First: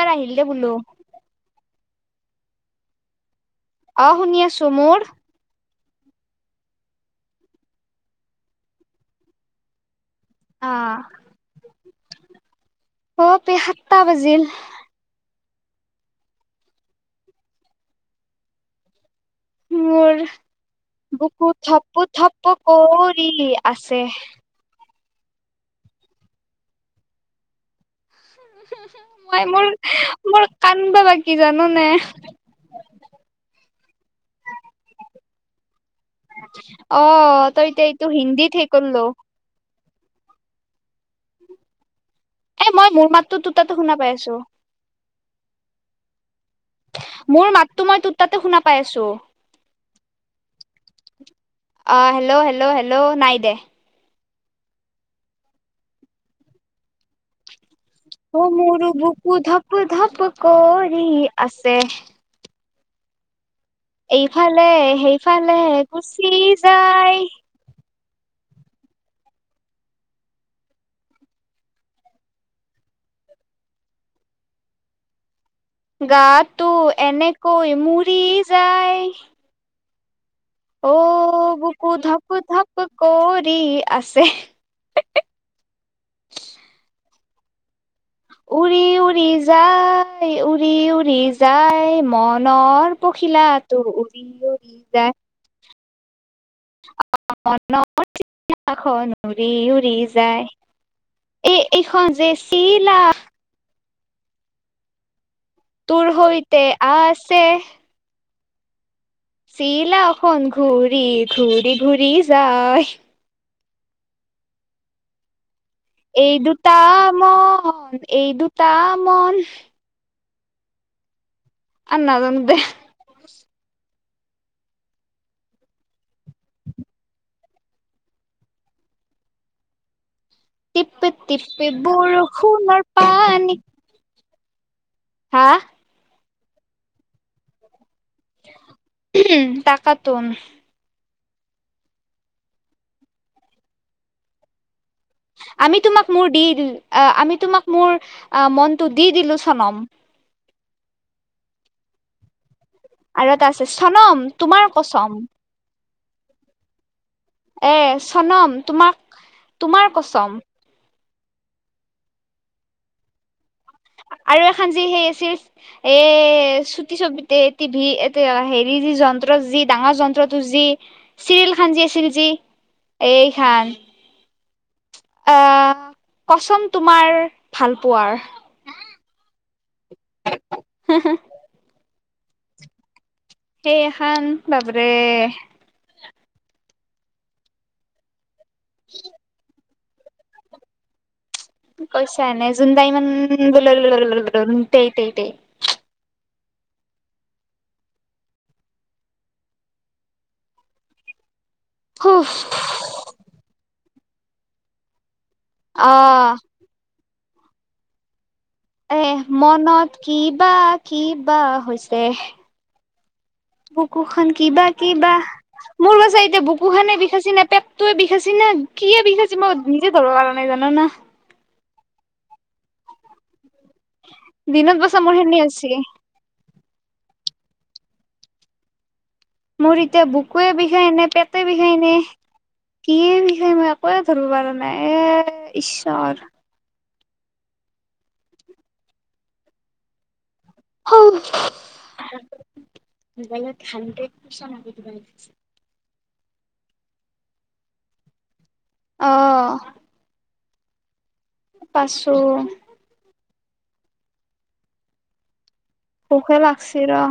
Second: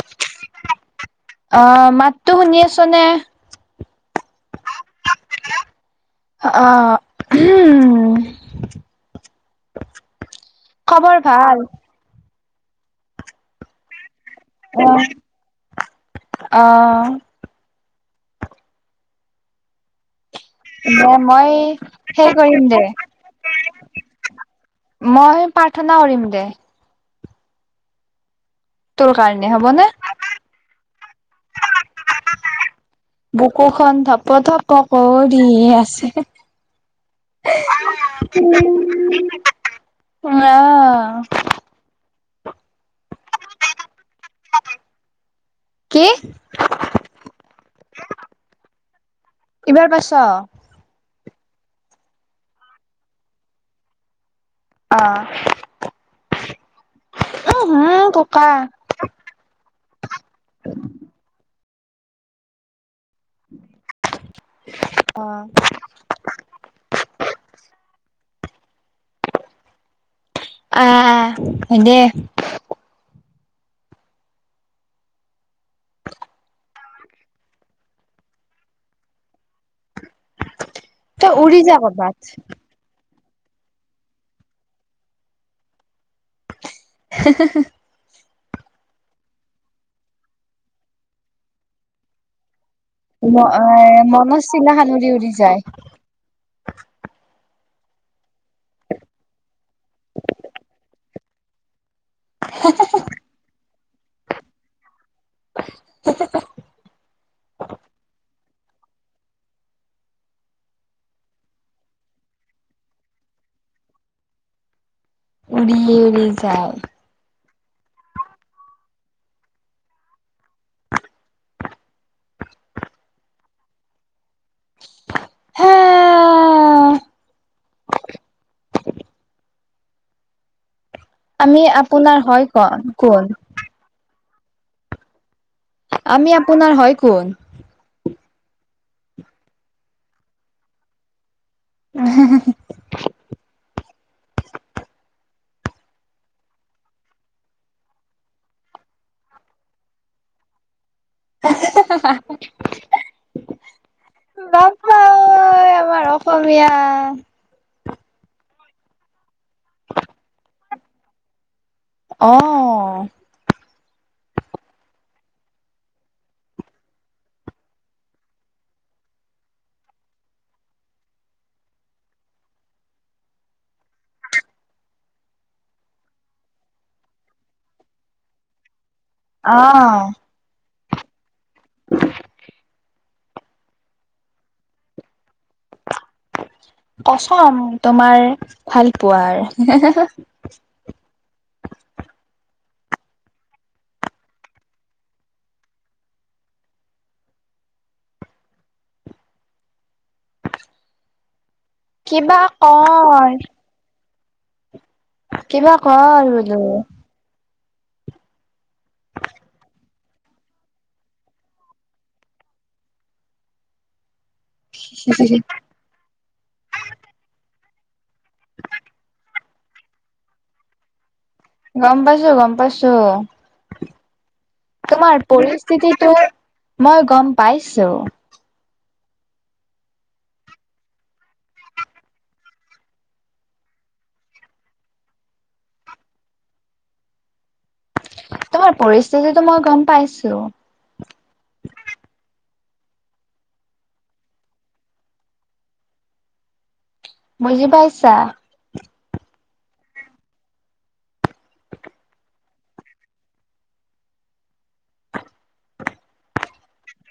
বাৰ আহিল দে বলো অ মাতো শুনি আছ নে অ শুনি আছো মোৰ আহ উ খবৰ ভাল অ পি সাতটা বাজিল আহ মোৰ দে মই বুকু থপু সেই থপু কৰিম দে কৰি আছে মই প্ৰাৰ্থনা কৰিম দে তোৰ মই কাৰণে হ'ব মোৰ নে? মোৰ কানবা লাগি জান নাই? বুকুখন ধপ থপ কৰি আছে অ তই এতিয়া এইটো হিন্দীত সেই কৰল উ আহ এ মই মোৰ মাতটো তোৰ টাতো শুনা পাই আছো কি মোৰ মাতটো মই তোৰত তাতে শুনা পাই আছো এইবাৰ পাইছ? অ হেল্ল' হেল্ল' হেল্ল' নাই দে অ উহু অ বোকা মোৰো বুকু ধপ ধপ কৰি আছে এইফালে অ' সেইফালে গুচি যায় আহ দে গাটো এনেকৈ মৰি যায় তই অঔ উৰি যা বুকু কৰ'বাত ধক ধক গৰি আছে [unintelligible] উৰি উৰি যায় উৰি উৰি যায় মনৰ পখিলা টো উৰি মনত চিলা উৰি খান যায় উৰি তখন উৰি উৰি যায় এ এইখন যে চিলা তোৰ সৈতে আহ আছে চিলাখন ঘূৰি ঘূৰি ঘূৰি যায় উৰি উৰি এই যায় দুটামন এই দুটা মন আৰু নাযানো দে হা টিপি আমি টিপি আপোনাৰ হয় কন বৰষুণৰ কোন পানী হা আমি আপোনাৰ হয় কোন? তাকাতোন উম হু হু [unintelligible] [unintelligible] [inaudible] আমি তোমাক মোৰ দিল আমি তোমাক মোৰ মনটো দি দিলো চনম [unintelligible] আৰু এটা আছে সনম তোমাৰ কচম তোমাৰ অসমীয়া এ চনম তোমাক তোমাৰ কচম অ [unintelligible] আৰু এখন যি সেই আছিল এ চুটি ছবিতে টিভি এ হেৰি যি জন্ত যি যি ডাঙৰ যন্ত্ৰটো যি চিৰিয়ল খান যি আছিল যি এই খান আহ কচোন তোমাৰ ভাল পোৱাৰ আহ হম হু [unintelligible] সেই খান বাপৰে কচম তোমাৰ ভাল পোৱাৰ। [unintelligible] হুফ কিবা কয়? কিবা ঘ আহ বোলো এ মনত কিবা কিবা হৈছে। [unintelligible] বুকু খ কিবা কিবা মোৰ বাছে এতিয়া বুকু খে বিষা চি নাপেক [unintelligible] তইে বিষাইছি না কি বিষাইছি মই নিজে ধৰৰ কাৰণাই জানো না গম পাইছো গম পাইছো দিনত বছা মোৰ তোমাৰ সেনে হৈছি পৰিস্থিতিটো মই গম পাইছো মোৰ এতিয়া বুকুৱে বিষাই ন পেট বিষাই ন কিয়ে বিষাই একোৱে ধৰিব পৰা নাই এ ঈশ্বৰ [unintelligible] তোমাৰ পৰিস্থিতিটো মই গম পাইছো। হ [unintelligible] হ্ৰেড পচে আ [unintelligible] বুজি পাইছা আহ পাচু পোকে লাগছে ৰ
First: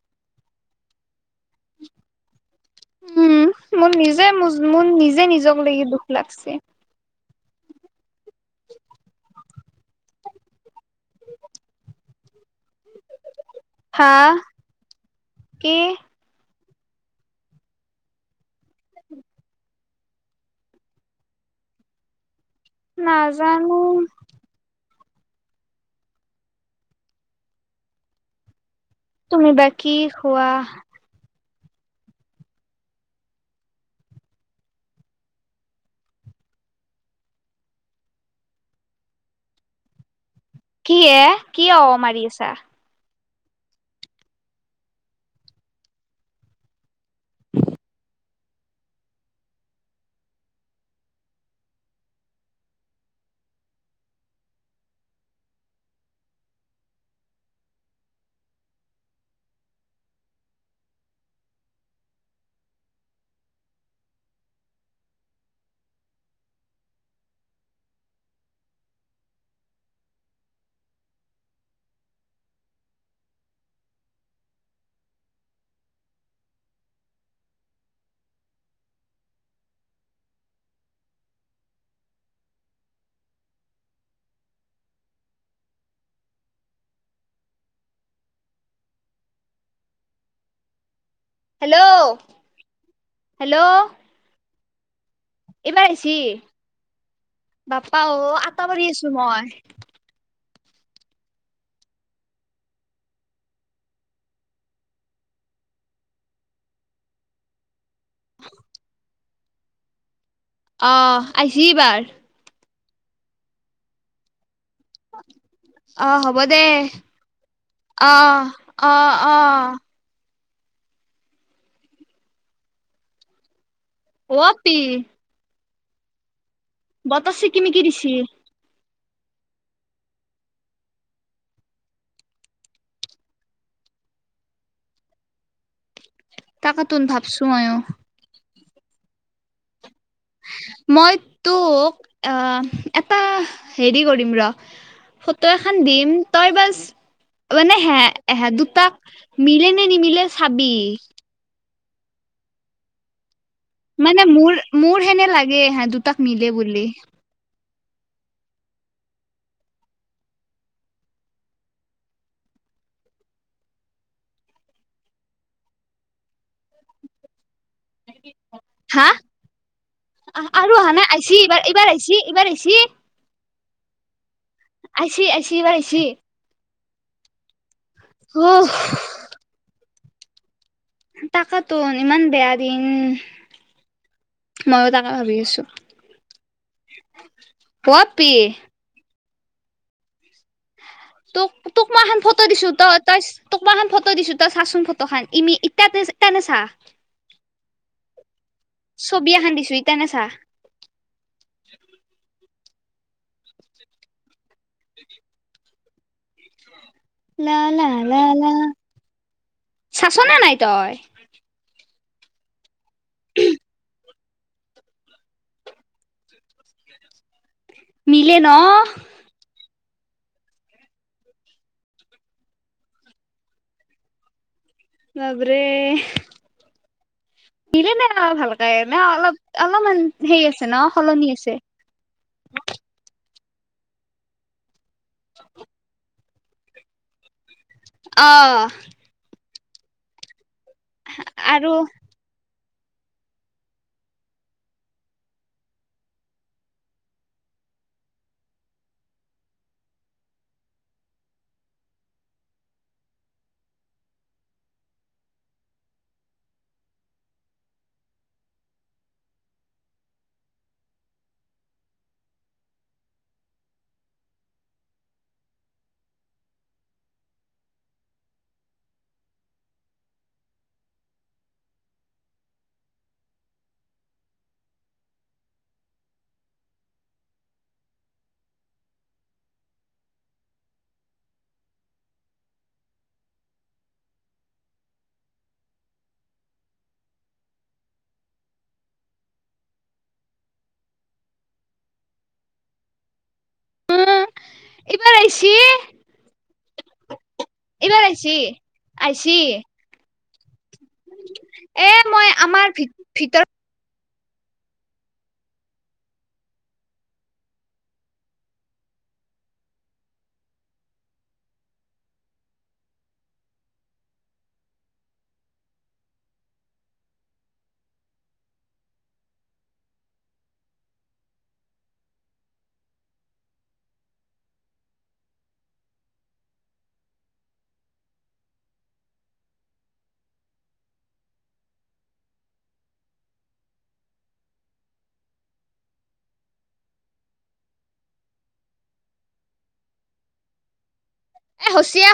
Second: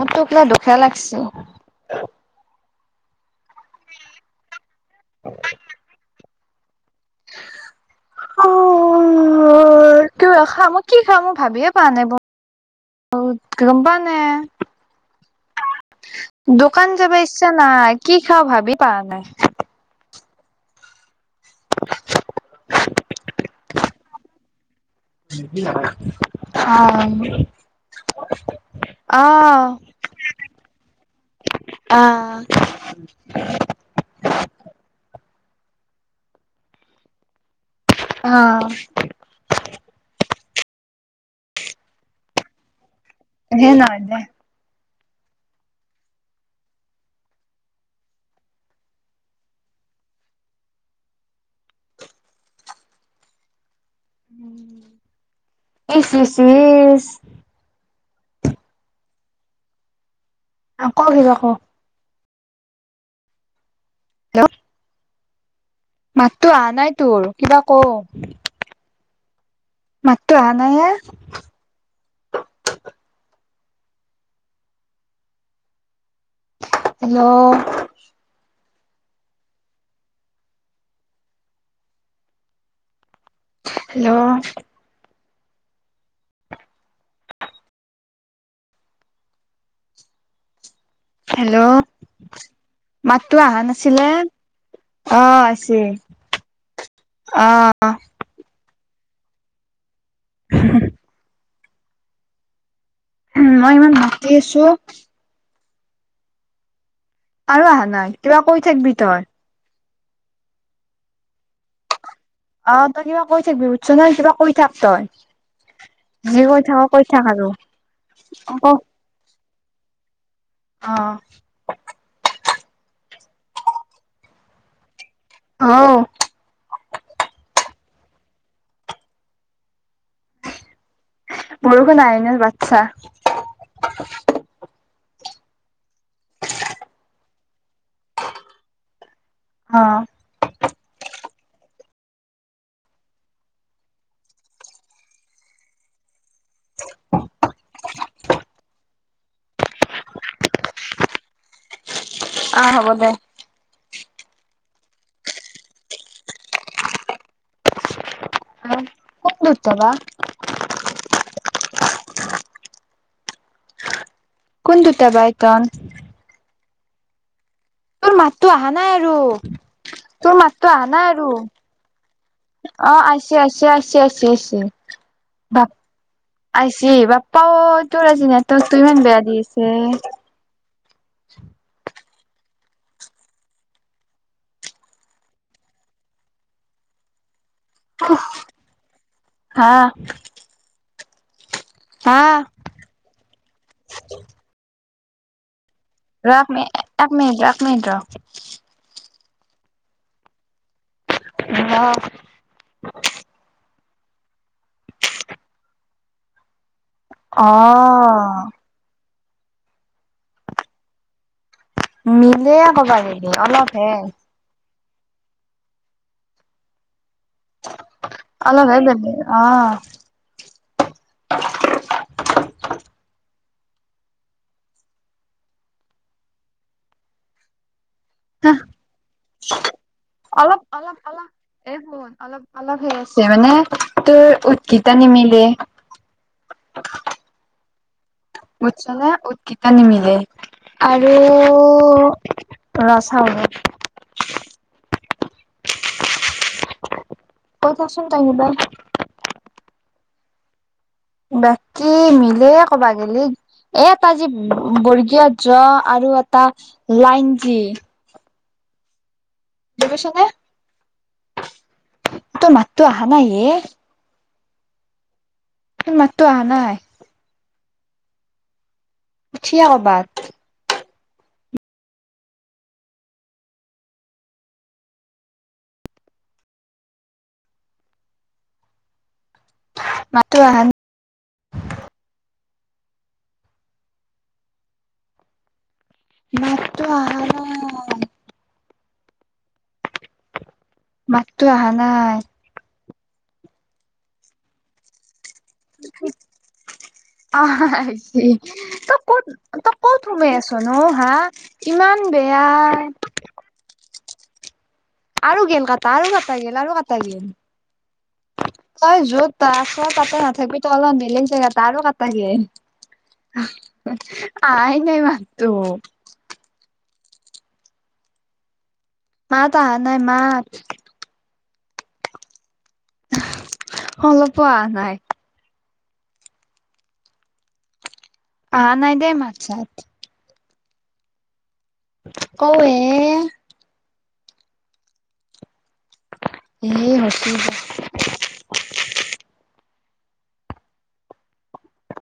মোৰটো কিবা দুখীয়া লাগিছিল উম মোৰ নিজে মোৰ নিজে নিজক লকি দুখ লাগছে [unintelligible] [inaudible] উ ক খা মই কি খা মই ভাবিয়ে পোৱা নাই ব [unintelligible] অ গম পৱা হা নাই কি দোকান যাব ইচ্ছা নাই কি খাওঁ ভাবি পোৱা নাই? [unintelligible] [inaudible] নাজানো অ তুমি বাকী খোৱা আহ অ কি এ কি অ মাৰি আছা। হেই নহয় দে ইচ ইচ ইচ অ ক কিবা ক হেল্ল মাততো অহা নাই তোৰ কিবা ক মাতটো আসায় নাই ইয়াৰ [unintelligible] হেল্ল' হেল্ল' হেল্ল' মাততো অহা হেল্ল' নাছিলে অ আইছে এইবাৰ অ আহিছি বাপা অ আটা মাৰি আছো মই হ [unintelligible] উ মই ইমান মাতি আছো। আৰু অহা নাই কিবা কৈ থাকিবি তই- আহ আহছ বাৰ- অ তই কিবা কৈ থাকিব বিহুতছ নহয় কিবা কৈ থাক। তই অ হ'ব যি কৈ দে থাক কৈ থাক আৰু অ অ অ অ অ পি [unintelligible] অ বতাসছে কিমি কি দিছি [unintelligible] বৰখন আহ ন বাচ্ছা। তাকেতোন ভাবিছো ময়ো অ মই তোক অহ এটা হেৰি কৰিম ৰ ফটো এখন দিম তই বাছ মানে হে দুটা মিলে নে নিমিলে চাবি- অহ হ'ব দে- মানে মোৰ মোৰ হেনে লাগে হে দুটাক মিলে বুলি হ কোন দুটা বা কোন দুটা বাই তন তোৰ মাততো অহা নাই হা আৰু তোৰ আ- মাততো আৰু অহা নাই আৰু আইছি এইবাৰ এইবাৰ আইছি এইবাৰ অ আছে আহিছে আহিছে আহিছে আহিছে আহিছি এবাৰ আহিছে আইছে বাপা অ তোৰ আজি হুহ নেতৱৰ্কতো ইমান বেয়া দিছে। তাকাতো ইমান বেয়া দিন ময়ো তাকে ভাবি আছো। অ পি হা তোক তোক মা খন হা ফটো দিছো তই ত তোক মা এখন ফটো দিছো তই চাচোন ফটো খান ইমি- ইতাতে ইতানে চা মিন এক মিনিট এক মিনিট ৰ ছবি এখন দিছো ইতনে চা অহ [inaudible] ল লা ল অ', লা চাচ নে নাই তই মিলে কব গলে অলপহে মিলে ন আলাৰাই দে অ বাপৰে- দিলে নাই অ ভালকে নে অলপ অলপমান হেৰি অলপ আছে ন অলপ অলপ সলনি আছে এ শুন অলপ অলপ হে আছে মানে তোৰ উৎকিতা নিমিলে অ বুজিছ নে উৎকেটা নিমিলে আৰু আৰু ৰ চাও ৰ কৈ চা চোন তাই নিবাই বাকী মিলে ক'বা গিলি এ এটা যি বৰ্গীয় জ আৰু এটা লাইন কি শুনিছ নে তোৰ মাততো অহা নাই এ তোৰ মাতটো আহা নাই উঠি আ কবাত মাত তো আহা নাই মাততো আহা নাই মাততো অহা নাই উম এইবাৰ আহিছে অ এইবাৰ আহিছে আহিছি। ত কত আহিছি ত কত সোমাই আছ চনো হা এ ইমান মই বেয়া আমাৰ ভিত ভিতৰত আৰু গেল কটা আৰু কটা গেল আৰু কটা গেল তই যত আছ তাতে নাথাকিবি ত অলপ বেলেগ জেগাত আহ আৰু কাটা গেল অহ আহাই নাই মাততো মাত আহা নাই মাত অলপো আহা নাই আহা নাই দেই মাত চাত কৌ এ এ হৈছে এ হচিয়ে